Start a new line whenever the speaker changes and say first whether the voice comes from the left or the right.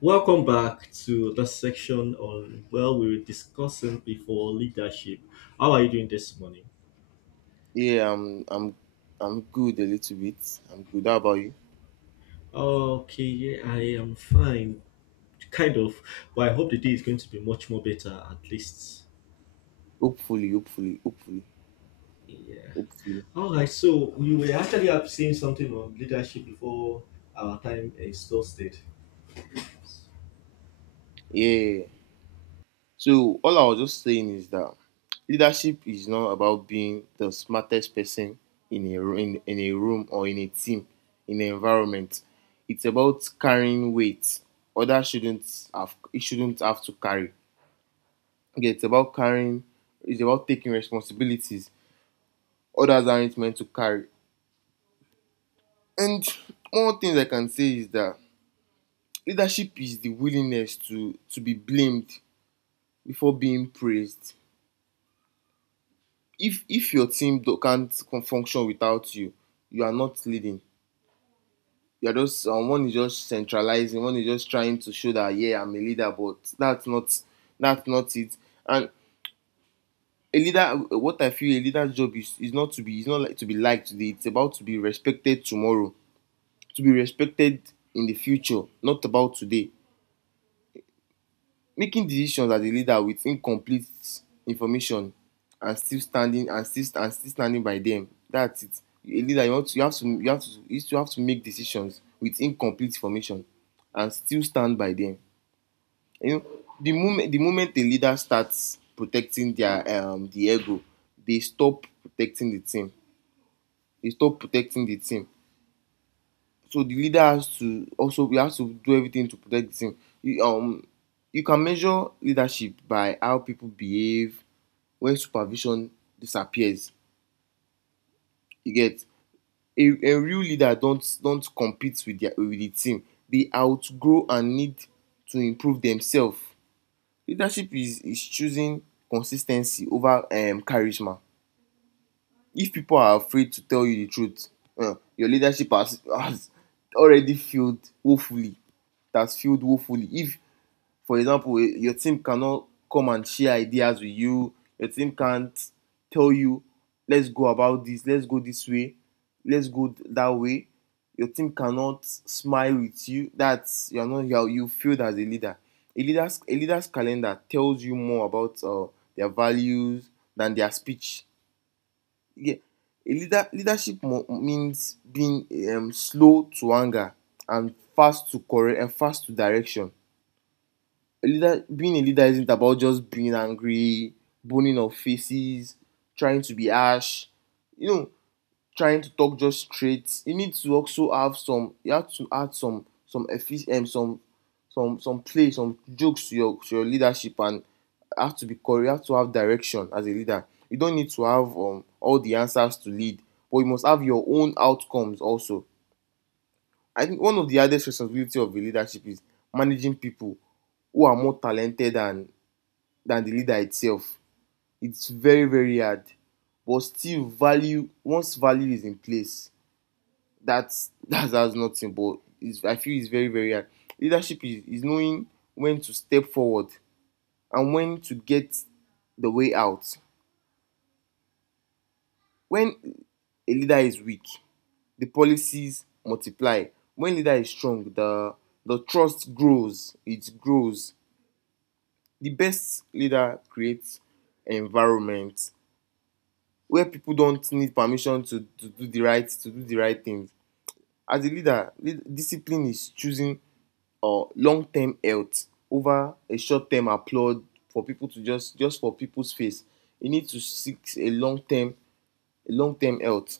left: Welcome back to the section on we were discussing before leadership. How are you doing this morning?
right: Yeah, I'm good a little bit. I'm good. How about you?
left: Okay, yeah, I am fine, kind of, but I hope the day is going to be much more better at least.
right: Hopefully, hopefully, hopefully,
left: Yeah.
right: hopefully.
left: All right. So we were actually up saying something on leadership before our time exhausted.
right: Yeah. So all I was just saying is that leadership is not about being the smartest person in in a room or in a team, in an environment. It's about carrying weight. Others shouldn't have to carry. Okay, it's about carrying it's about taking responsibilities others aren't meant to carry. And one thing I can say is that leadership is the willingness to be blamed before being praised. If your team can't function without you, you are not leading, you are just one is just centralizing, one is just trying to show that, yeah, I'm a leader, but that's not it. And a leader, what I feel a leader's job is not like to be liked today, it's about to be respected tomorrow, to be respected in the future, not about today. Making decisions as a leader with incomplete information and still standing by them, that's it. A leader, you want to you have to you have to you still have to make decisions with incomplete information and still stand by them, you know. The moment a leader starts protecting the ego, they stop protecting the team, they stop protecting the team. So the leader has to also, we have to do everything to protect the team. You, you can measure leadership by how people behave when supervision disappears. You get, a real leader don't compete with their with the team. They outgrow and need to improve themselves. Leadership is choosing consis ten cy over charisma. If people are afraid to tell you the truth, your leadership has already failed woefully. It has failed woefully if, for example, your team cannot come and share ideas with you, your team can't tell you, let's go about this, let's go this way, let's go that way, your team cannot smile with you, that's you're not you're you failed as a leader. A leader's calendar tells you more about their values than their speech, yeah. A leadership means being slow to anger and fast to correct and fast to direction. A leader, being a leader isn't about just being angry, burning of faces, trying to be harsh. You know, trying to talk just straight, you need to also have some you have to add some play, some jokes to your leadership, and have to be correct, you have to have direction as a leader. You don't need to have all the answers to lead, but you must have your own outcomes also. I think one of the hardest responsibility of the leadership is managing people who are more talented than the leader itself. It's very very hard, but still value, once value is in place, that's that's nothing, but it's, I feel it's very very hard. Leadership is knowing when to step forward and when to get the way out. When a leader is weak, the policies multiply. When leader is strong, the trust grows, it grows. The best leader creates an environment where people don't need permission to to do the right things. As a leader, lead, discipline is choosing or long-term health over a short-term applaud, for people to just for people's face. You need to seek a long-term health.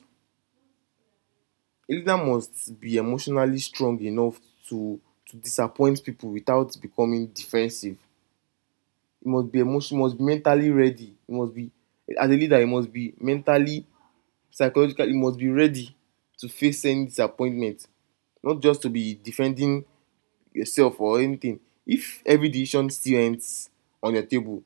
right: A leader must be emotionally strong enough to disappoint people without becoming defensive. He must be emotion must be mentally ready. He must be, as a leader, he must be mentally, psychologically, he must be ready to face any disappointment. Not just to be defending yourself or anything. If every decision still ends on your table,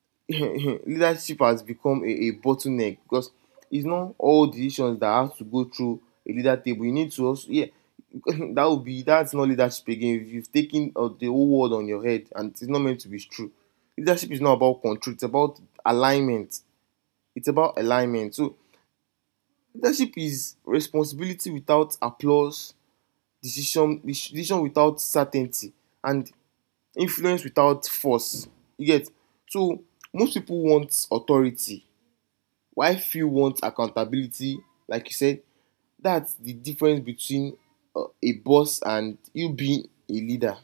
right: leadership has become a bottleneck, because it's not all decisions that have to go through a leader table. You need to also, yeah. That would be, that's not leadership again if you've taken the whole world on your head and it's not meant to be true. Leadership is not about control, it's about alignment, it's about alignment. So leadership is responsibility without applause, decision without certainty, and influence without force, you get. So most people want authority, why few want accountability, like you said. That's the difference between a boss and you being a leader.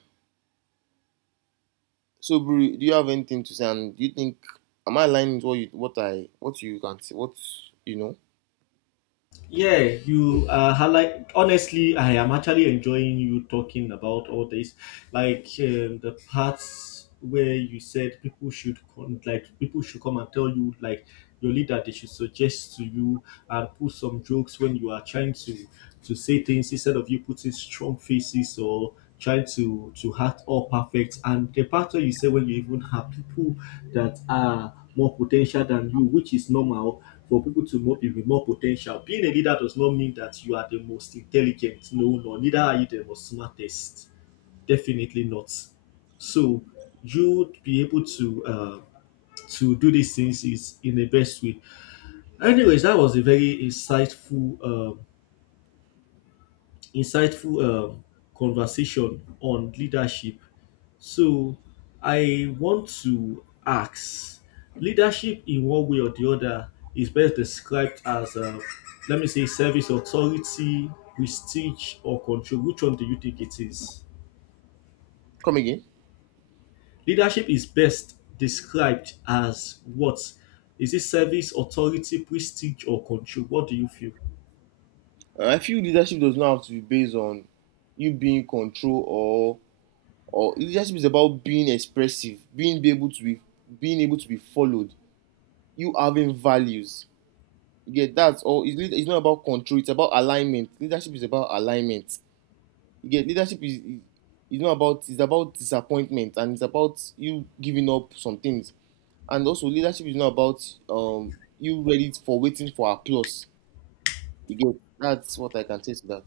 right: So Bru, do you have anything to say, and do you think am I aligning with what you can say, what you know.
left: Yeah, you highlight honestly I am actually enjoying you talking about all this, like the parts where you said people should like people should come and tell you, like your leader they should suggest to you and put some jokes when you are trying to say things instead of you putting strong faces or trying to act all perfect, and the part where you say when you even have people that are more potential than you, which is normal for people to move you with more potential. Being a leader does not mean that you are the most intelligent. No, no, neither are you the most smartest. Definitely not. So you be able to do these things is in the best way. Anyways, that was a very insightful insightful um, conversation on leadership. So I want to ask, leadership in one way or the other is best described as, let me say, service, authority, prestige, or control. Which one do you think it is?
right: Come again.
left: Leadership is best described as what? Is it service, authority, prestige, or control? What do you feel?
right: I feel leadership does not have to be based on you being in control, or leadership is about being expressive being be able to be being able to be followed, you having values. You get that? It's not about control. It's about alignment. Leadership is about alignment. You get, leadership is, it's not about it's about disappointment and it's about you giving up some things. And also leadership is not about you ready for waiting for applause. You get, that's what I can say to that.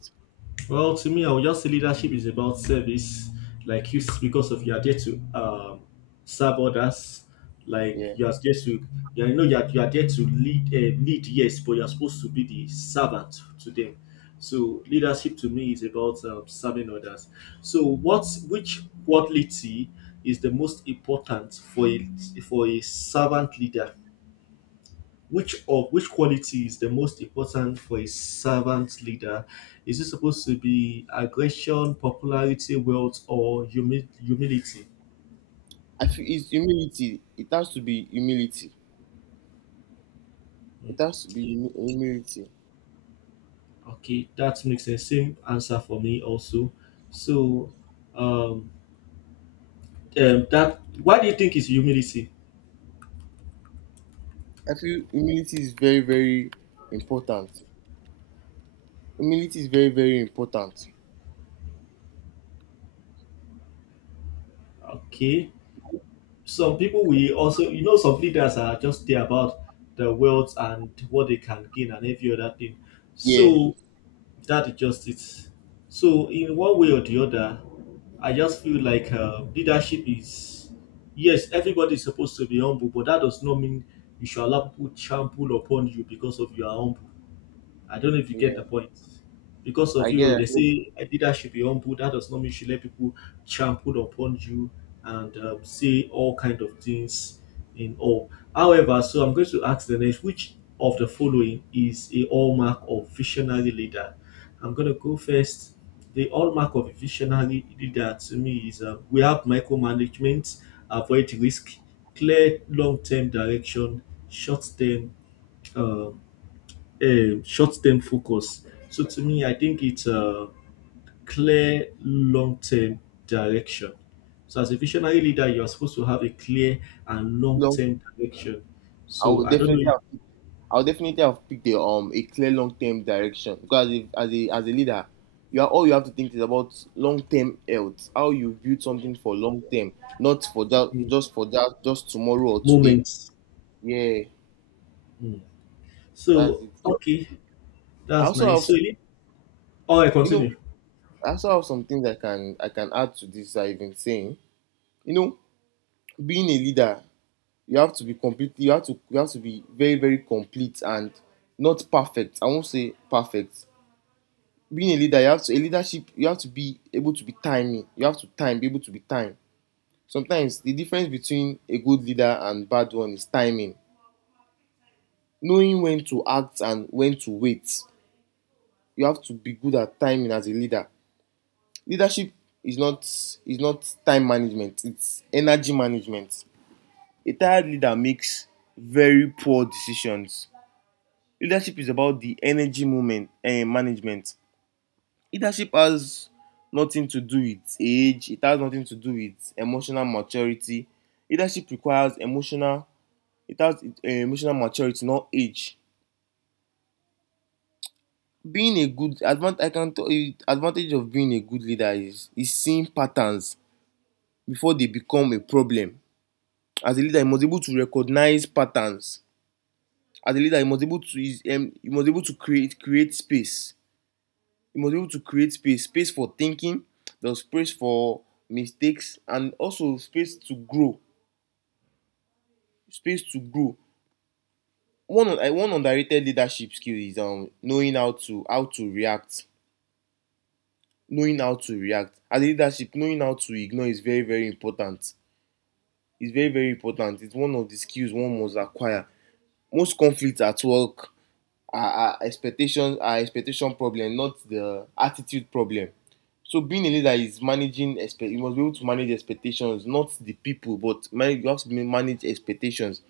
left: Well, to me, I would just say leadership is about service. Like you, because of you are there to serve others. Like
right: Yeah,
left: you are there to, you know, you are there to lead, lead yes, but you are supposed to be the servant to them. So leadership to me is about serving others. So which quality is the most important for a servant leader? Which of which quality is the most important for a servant leader? Is it supposed to be aggression, popularity, wealth, or humility?
right: I feel it's humility. It has to be humility. It has to be humility.
left: Okay, that makes the same answer for me also. So, um, that why do you think is humility?
right: I feel humility is very very important. Humility is very very important.
left: Okay, some people we also, you know, some leaders are just there about the wealth and what they can gain and every other thing.
right: Yeah,
left: So that it, so, in one way or the other, I just feel like leadership is, yes, everybody is supposed to be humble, but that does not mean you should allow people trample upon you because of your humble. I don't know if you get
right: yeah.
left: the point. Because of
right: I get
left: you, they
right: it.
left: say a leader should be humble. That does not mean you should let people trample upon you and say all kind of things in all. However, so I'm going to ask the next, which of the following is a hallmark of visionary leader? I'm going to go first. The hallmark of a visionary leader to me is, we have micromanagement, avoid risk, clear long-term direction, short-term um, short-term focus. So to me, I think it's a clear long-term direction. So as a visionary leader, you are supposed to have a clear and
right: Long,
left: long-term direction.
right: I
left: So
right: would
left: I don't know
right: definitely
left: if,
right: have, I would definitely have picked a clear long term direction, because if, as a leader, you are all you have to think is about long term health, how you build something for long term, not
left: mm,
right: for that just tomorrow or today.
left: moments.
right: Yeah,
left: Mm.
right: that's
left: So
right: it.
left: okay,
right: I
left: that's
right: also have
left: nice. So
right: some-
left: you- all right,
right: you know,
left: continue.
right: I also have some things I can add to this I've been saying. You know, being a leader you have to be complete. You have to be very very complete and not perfect, I won't say perfect. Being a leader you have to, a leadership you have to be able to be timing, you have to time be able to be time. Sometimes the difference between a good leader and bad one is timing, knowing when to act and when to wait. You have to be good at timing as a leader. Leadership is not is not time management, it's energy management. A tired leader makes very poor decisions. Leadership is about the energy movement and management. Leadership has nothing to do with age, it has nothing to do with emotional maturity. Leadership requires emotional it has emotional maturity, not age. Being a good advantage I can tell you advantage of being a good leader is seeing patterns before they become a problem. As a leader, you must be able to recognize patterns. As a leader, you must be able to is you must be able to create space, you must be able to create space, space for thinking, the space for mistakes, and also space to grow, space to grow. One one underrated leadership skill is, knowing how to react knowing how to react as a leadership, knowing how to ignore is very very important. It's very very important, it's one of the skills one must acquire. Most conflict at work are expectations, are expectation problem, not the attitude problem. So being a leader is managing expect you must be able to manage expectations, not the people, but manage you have to manage expectations.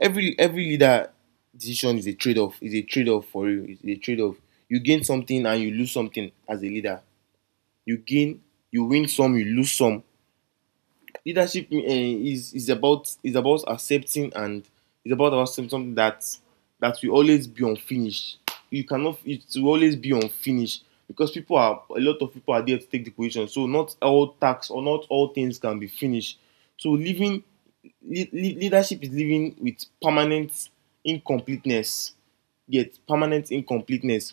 right: Every leader decision is a trade-off, is a trade-off for you, is a trade-off. You gain something and you lose something. As a leader, you gain you win some, you lose some. Leadership is about, is about accepting, and it's about accepting something that will always be unfinished. You cannot it will always be unfinished because people are a lot of people are there to take the position. So not all tasks, or not all things can be finished. So living leadership is living with permanent incompleteness. Yet permanent incompleteness,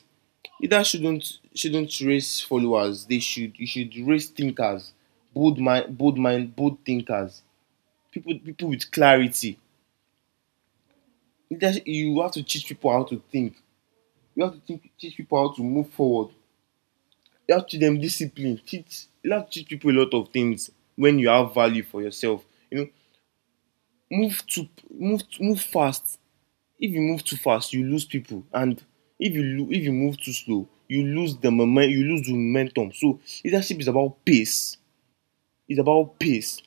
right: leaders shouldn't raise followers they should you should raise thinkers, bold mind, bold thinkers, people with clarity. Leadership, you have to teach people how to think, you have teach people how to move forward, you have to teach them discipline, teach you have to teach people a lot of things when you have value for yourself, you know. move to move fast. If you move too fast, you lose people, and if you, if you move too slow, you lose the moment, you lose the momentum. So leadership is about pace. It's about pace.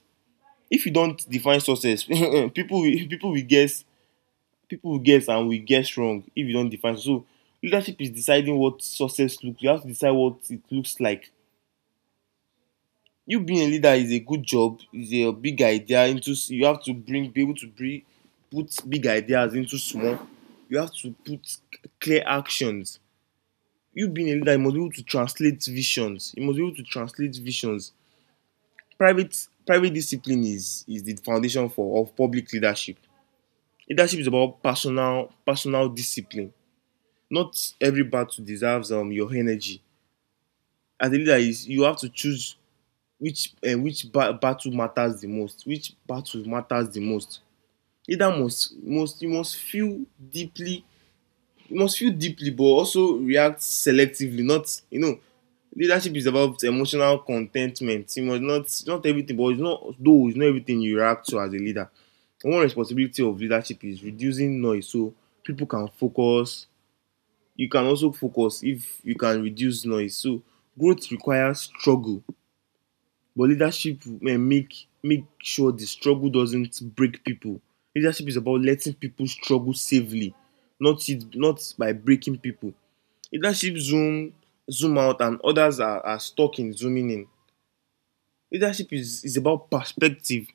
right: If you don't define success, people will guess, people will guess and will guess wrong if you don't define. So leadership is deciding what success looks. You have to decide what it looks like. You being a leader is a good job. Is a big idea into. You have to bring be able to bring put big ideas into small. You have to put clear actions. You being a leader, you must be able to translate visions. You must be able to translate visions. Private discipline is the foundation for of public leadership. Leadership is about personal discipline. Not every battle deserves your energy. As a leader, is you have to choose which battle matters the most. Which battle matters the most. Leader must feel deeply. You must feel deeply, but also react selectively. Not. Leadership is about emotional contentment. You must not everything, but it's not everything you react to as a leader. One responsibility of leadership is reducing noise, so people can focus. You can also focus if you can reduce noise. So growth requires struggle, but leadership may make sure the struggle doesn't break people. Leadership is about letting people struggle safely, not by breaking people. Leadership zoom out, and others are stuck in zooming in. Leadership is about perspective.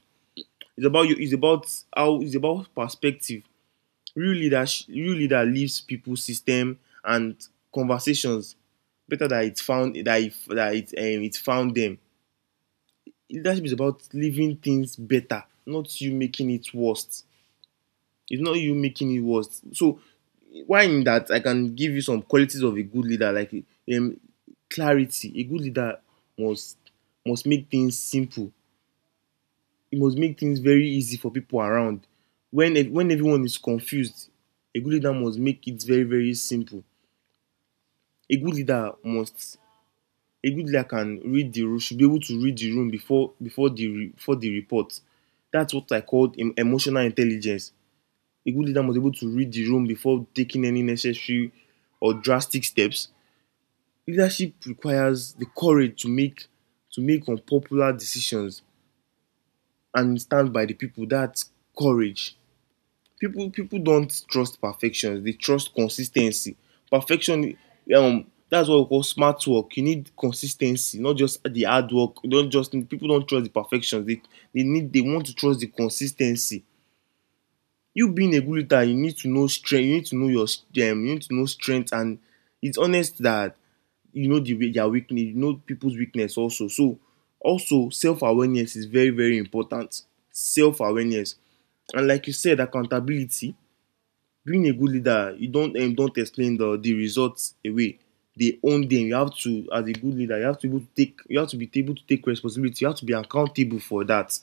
right: It's about you. It's about how. It's about perspective. Real leader leaves people, system, and conversations better than it found that it, it found them. Leadership is about leaving things better, not you making it worse. It's not you making it worse. So why in that, I can give you some qualities of a good leader, like um, clarity. A good leader must must make things simple. It must make things very easy for people around. When everyone is confused, a good leader must make it very, very simple. A good leader must a good leader can read the room, should be able to read the room before the report. That's what I call emotional intelligence. A good leader must be able to read the room before taking any necessary or drastic steps. Leadership requires the courage to make, to make unpopular decisions and stand by the people. That's courage. People don't trust perfection. They trust consis ten cy. Perfection. That's what we call smart work. You need consis ten cy, not just the hard work. You don't just need, people don't trust the perfection. They need, they want to trust the consis ten cy. You being a good leader, you need to know strength. You need to know your, you need to know strength. And it's honest that you know the way their weakness. You know people's weakness also. So also, self awareness is very, very important. Self awareness. And, like you said, accountability. Being a good leader, you don't, don't explain the results away. They own them. You have to, as a good leader, you have to be able to take responsibility. You have to be accountable for that.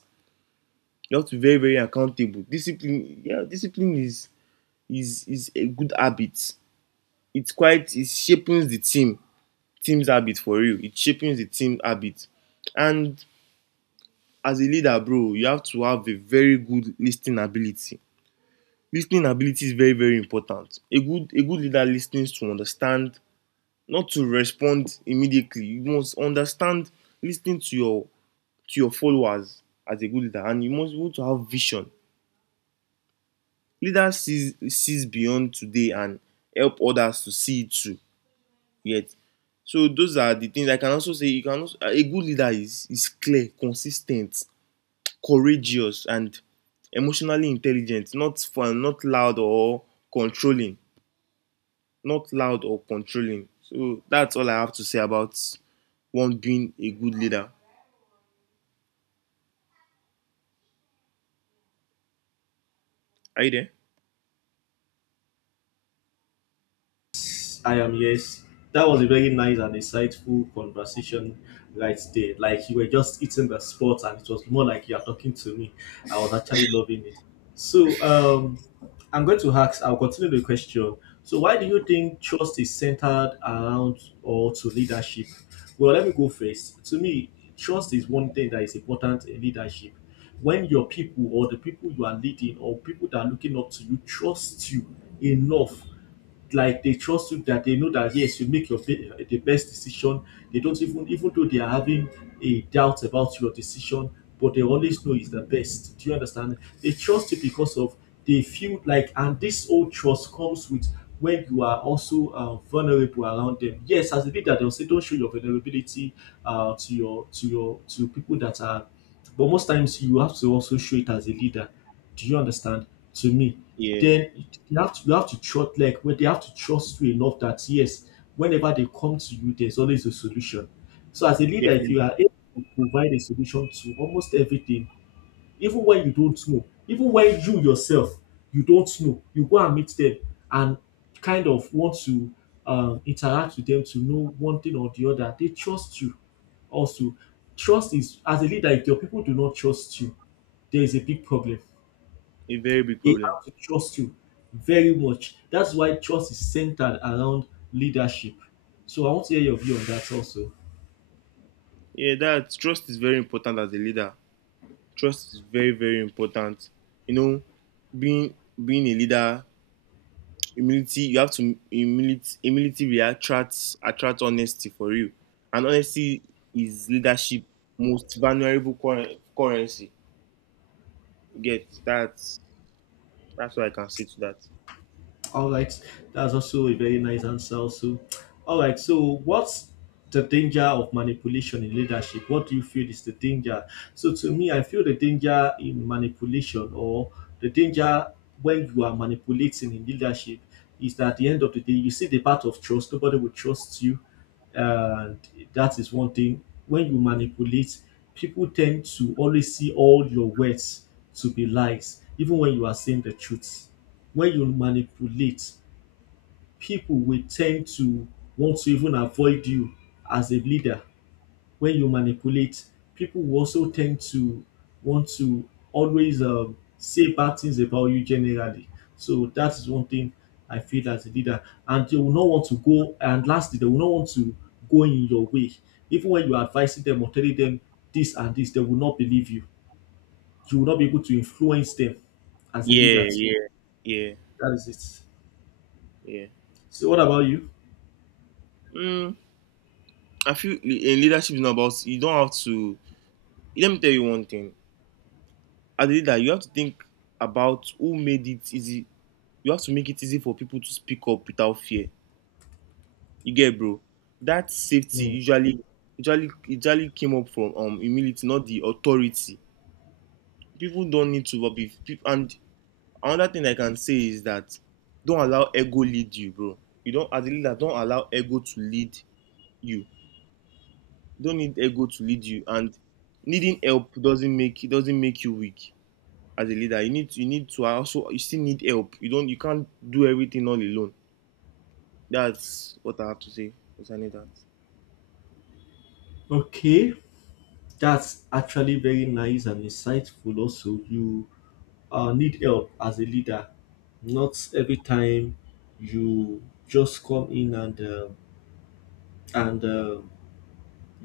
right: You have to be very, very accountable. Discipline, yeah, discipline is a good habit. It's quite it shaping the team, team's habit for you. It shaping the team habit. And as a leader, bro, you have to have a very good listening ability. Listening ability is very, very important. A good leader listens to understand, not to respond immediately. You must understand, listening to your, to your followers. As a good leader, and you must be able to have vision. Leader sees beyond today and help others to see it too. Yet, so those are the things I can also say. You can also, a good leader is clear, consistent, courageous, and emotionally intelligent. Not fun, not loud or controlling. Not loud or controlling. So that's all I have to say about one being a good leader. Are you there?
left: I am, yes. That was a very nice and insightful conversation right there. Like you were just eating the spot and it was more like you are talking to me. I was actually loving it. So I'm going to ask, I'll continue the question. So why do you think trust is centered around or to leadership? Well, let me go first. To me, trust is one thing that is important in leadership. When your people, or the people you are leading, or people that are looking up to you trust you enough, like they trust you that they know that yes, you make your the best decision. They don't even, even though they are having a doubt about your decision, but they always know is the best. Do you understand? They trust you because of, they feel like, and this whole trust comes with when you are also vulnerable around them. Yes, as a leader, they'll say don't show your vulnerability to your to people that are, but most times you have to also show it as a leader. Do you understand? To me,
right: Yeah.
left: then you have to, you have to trust, like when they have to trust you enough that yes, whenever they come to you, there's always a solution. So as a leader, if
right: Definitely.
left: you are able to provide a solution to almost everything, even when you don't know, even when you yourself you don't know, you go and meet them and kind of want to interact with them to know one thing or the other. They trust you also. Trust is, as a leader, if your people do not trust you, there is a big problem.
right: A very big
left: They
right: problem.
left: have to trust you very much. That's why trust is centered around leadership. So I want to hear your view on that also.
right: Yeah, that trust is very important as a leader. Trust is very, very important. You know, being being a leader, humility, you have to humility will attract honesty for you. And honesty is leadership most valuable currency. You get. That's what I can say to that.
left: All right, that's also a very nice answer. Also, all right. So, what's the danger of manipulation in leadership? What do you feel is the danger? So, to me, I feel the danger in manipulation, or the danger when you are manipulating in leadership is that at the end of the day, you see the part of trust. Nobody will trust you, and that is one thing. When you manipulate, people tend to always see all your words to be lies, even when you are saying the truth. When you manipulate, pipo will ten d to want to even avoid you as a leader. When you manipulate, people will also tend to want to always say bad things about you generally. So that is one thing I feel as a leader. And they will not want to go, and lastly, they will not want to go in your way even when you are advising them or telling them this and this. They will not believe you. You will not be able to influence them as a leader
right: Yeah,
left: too.
right: yeah, yeah,
left: That is it.
right: yeah.
left: So what about you?
right: Mm, I feel leadership is not about, you don't have to, let me tell you one thing. As a leader, you have to think about who made it easy. You have to make it easy for people to speak up without fear. You get, bro. That safety
left: Hmm.
right: usually came up from humility, not the authority. People don't need to be people. And another thing I can say is that, don't allow ego lead you, bro. You don't, as a leader, don't allow ego to lead you. Don't need ego to lead you. And needing help doesn't make you weak. As a leader, you still need help. You can't do everything all alone. That's what I have to say because I need that.
left: Okay, that's actually very nice and insightful. Also, you need help as a leader. Not every time you just come in and and uh,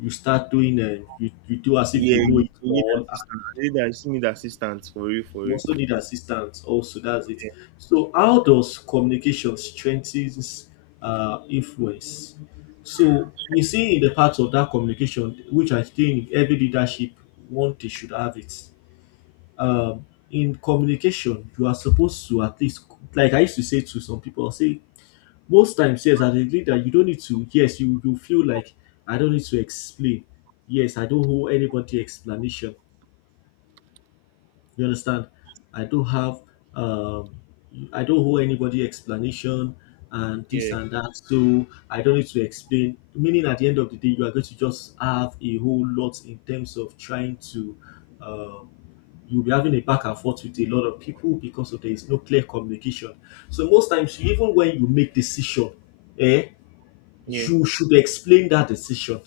left: you start doing you do as if
right: Yeah,
left: you know
right: you
left: it
right: need
left: all. And
right: assistance as a leader. You still need assistance for you, for
left: you
right: you.
left: also need assistance. Also, that's it. So, how does communication strengthens influence? So, you see, in the part of that communication, which I think every leadership one they should have it, um, in communication, you are supposed to at least, like I used to say to some people, I'll say, most times, yes, I agree that you don't need to, yes, you feel like I don't need to explain. Yes, I don't owe anybody explanation. You understand? I don't have, um, I don't owe anybody explanation and
right: Yeah,
left: this and that. So I don't need to explain. Meaning, at the end of the day, you are going to just have a whole lot in terms of trying to. Um, you'll be having a back and forth with a lot of people because of there is no clear communication. So most times, even when you make decision, eh,
right: yeah,
left: you should explain that decision.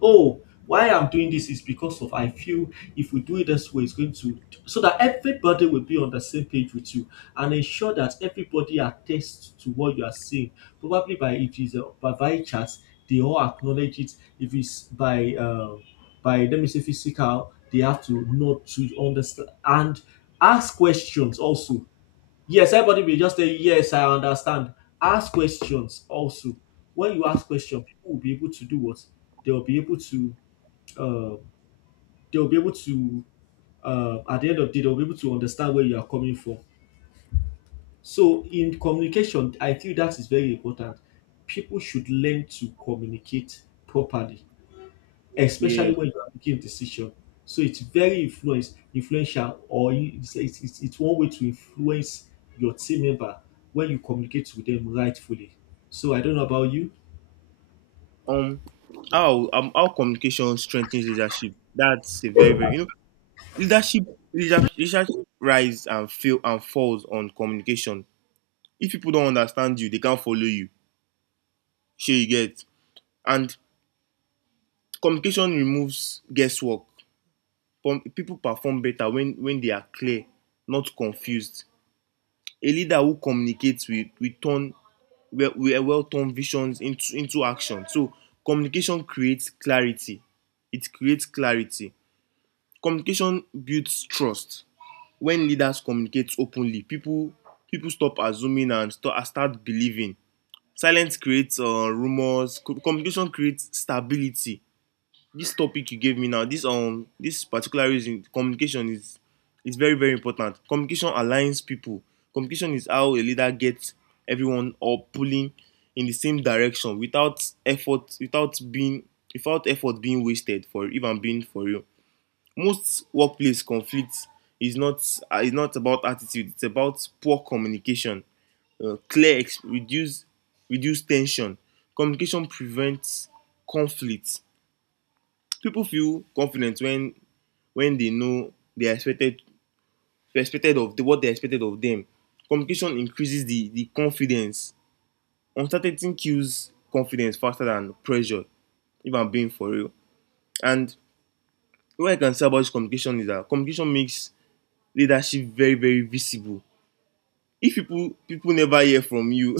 left: Oh, why I'm doing this is because of I feel if we do it this way it's going to, so that everybody will be on the same page with you and ensure that everybody attests to what you are saying, probably by, if it's a by via chat, they all acknowledge it. If it's by let me say physical, they have to know to understand and ask questions also. Yes, everybody will just say, yes, I understand. Ask questions also. When you ask questions, people will be able to do what? They will be able to, uh, they will be able to, at the end of the day, they'll be able to understand where you are coming from. So, in communication, I feel that is very important. People should learn to communicate properly,
right: yeah, yeah.
left: especially when you are making a decision. So it's very influence influential, or it's one way to influence your team member when you communicate with them rightfully. So I don't know about you.
right: um how how communication strengthens leadership. That's a very, very. leadership leadership rise and fail and falls on communication. If people don't understand you, they can't follow you. Sure, you get. And communication removes guesswork. People perform better when they are clear, not confused. A leader who communicates will turn will well turn visions into action. So communication creates clarity. It creates clarity. Communication builds trust. When leaders communicate openly, people stop assuming and start believing. Silence creates rumors. Communication creates stability. This topic you gave me now, this this particular reason, communication is very, very important. Communication aligns people. Communication is how a leader gets everyone all pulling in the same direction without effort, without effort being wasted. For if I'm being for real, most workplace conflicts is not is not about attitude. It's about poor communication. Clear, reduce tension. Communication prevents conflict. People feel confident when they know they are expected, what they expected of them. Communication increases the confidence. Uncertainty kills confidence faster than pressure. If I'm being for real, and what I can say about this communication is that communication makes leadership very, very visible. If people never hear from you,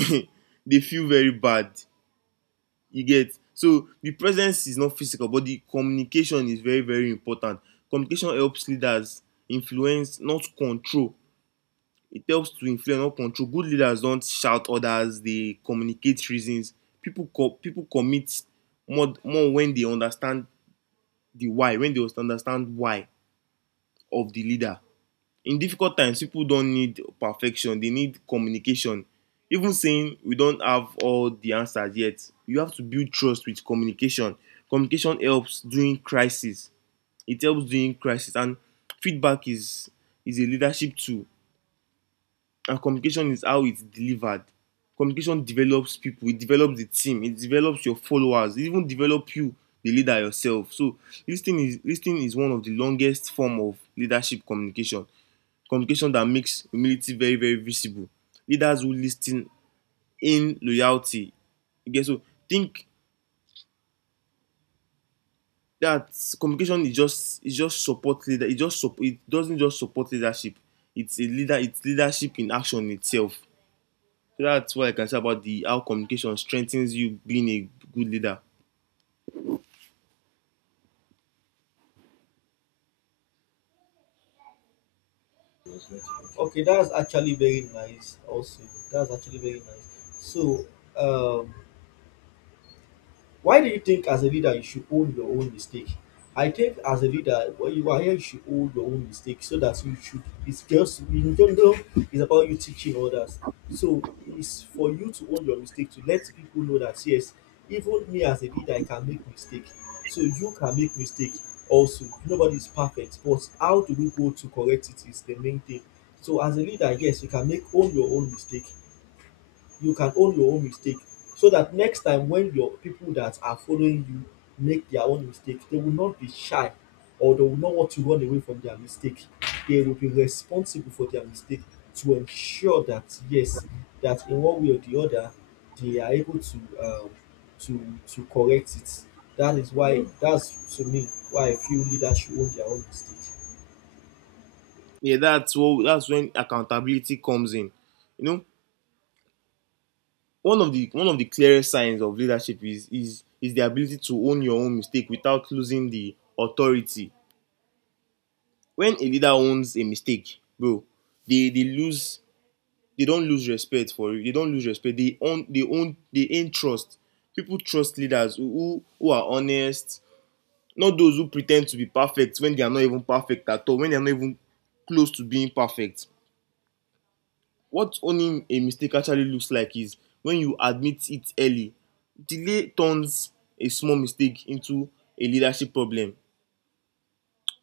right: they feel very bad. You get. So the presence is not physical, but the communication is very, very important. Communication helps leaders influence, not control. It helps to influence, not control. Good leaders don't shout orders. They communicate reasons. People people commit more when they understand the why, when they understand why of the leader. In difficult times, people don't need perfection. They need communication. Even saying we don't have all the answers yet, you have to build trust with communication. Communication helps during crisis. It helps during crisis. And feedback is a leadership tool, and communication is how it's delivered. Communication develops people. It develops the team. It develops your followers. It even develops you, the leader yourself. So lis ten is one of the longest form of leadership communication. Communication that makes humility very, very visible. Leaders who listen in loyalty. Okay, so think that communication is just support leader it just it doesn't just support leadership. It's leadership in action itself. So that's what I can say about the how communication strengthens you being a good leader.
left: Okay, that's actually very nice. Also, that's actually very nice. So, um, why do you think as a leader you should own your own mistake? I think as a leader, when you are here, you should own your own mistake so that you should. It's just in general, it's about you teaching others. So it's for you to own your mistake to let people know that yes, even me as a leader, I can make mistake. So you can make mistake also. Nobody is perfect, but how do we go to correct it is the main thing. So as a leader, yes, you can make own your own mistake, you can own your own mistake so that next time when your people that are following you make their own mistake, they will not be shy or they will not want to run away from their mistake. They will be responsible for their mistake to ensure that yes, that in one way or the other, they are able to correct it. That is why, that's to me why I feel leaders should own their own mistake.
right: Yeah, that's when accountability comes in. You know, one of the clearest signs of leadership is the ability to own your own mistake without losing the authority. When a leader owns a mistake, bro, they they lose they don lose respect, for real. They don lose respect. They own trust. People trust leaders who are honest, not those who pre ten d to be perfect when they are not even perfect at all, when they are not even close to being perfect. What owning a mistake actually looks like is when you admit it early. Delay turns a small mistake into a leadership problem.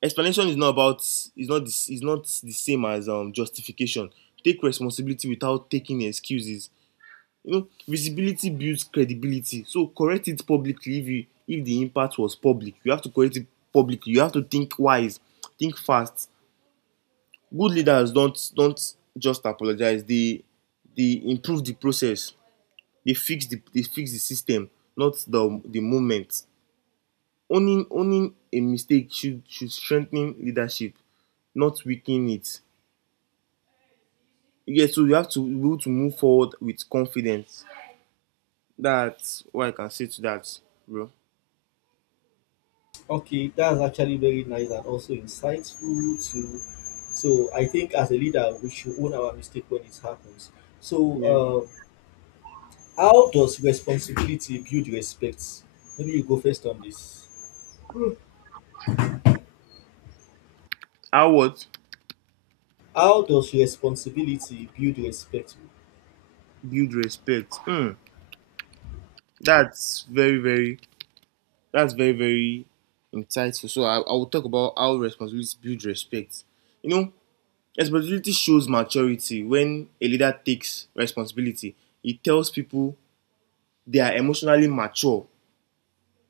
right: Explanation is not the same as justification. Take responsibility without taking excuses. You know, visibility builds credibility. So correct it publicly. If the impact was public, you have to correct it publicly. You have to think wise, think fast. Good leaders don't just apologize. They improve the process. They fix the system, not the moment. Owning a mistake should strengthen leadership, not weaken it. Yeah, so you have to be able to move forward with confidence. That's what I can say to that, bro.
left: Okay, that's actually very nice and also insightful too. So I think as a leader, we should own our mistake when it happens. So,
right: Yeah.
left: how does responsibility build respect? Maybe you go first on this.
right: How what?
left: How does responsibility build respect?
right: Build respect? Hmm. That's very very that's very, very insightful. So I will talk about how responsibility builds respect. You know, responsibility shows maturity. When a leader takes responsibility, it tells people they are emotionally mature.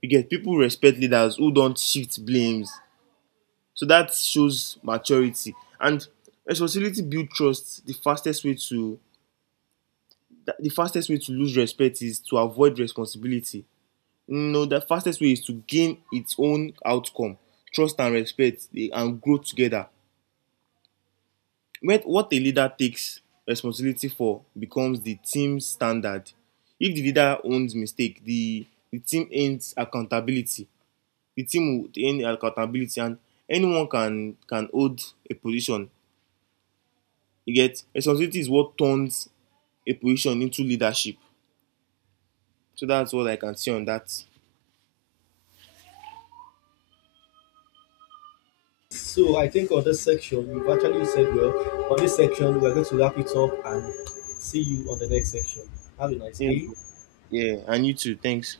right: You get. People respect leaders who don't shift blames. So that shows maturity. And responsibility builds trust. The fastest way to lose respect is to avoid responsibility. No, the fastest way is to gain its own outcome. Trust and respect dey and grow together. When what a leader takes responsibility for becomes the team standard. If the leader owns mistake, the team ends accountability. The team would earn accountability. And anyone can hold a position. You get. Responsibility is what turns a position into leadership. So that's what I can see on that.
left: So I think on this section, you've actually said well. On this section, we're going to wrap it up and see you on the next section. Have a nice
right: Yeah,
left: day.
right: bro. Yeah, and you too. Thanks.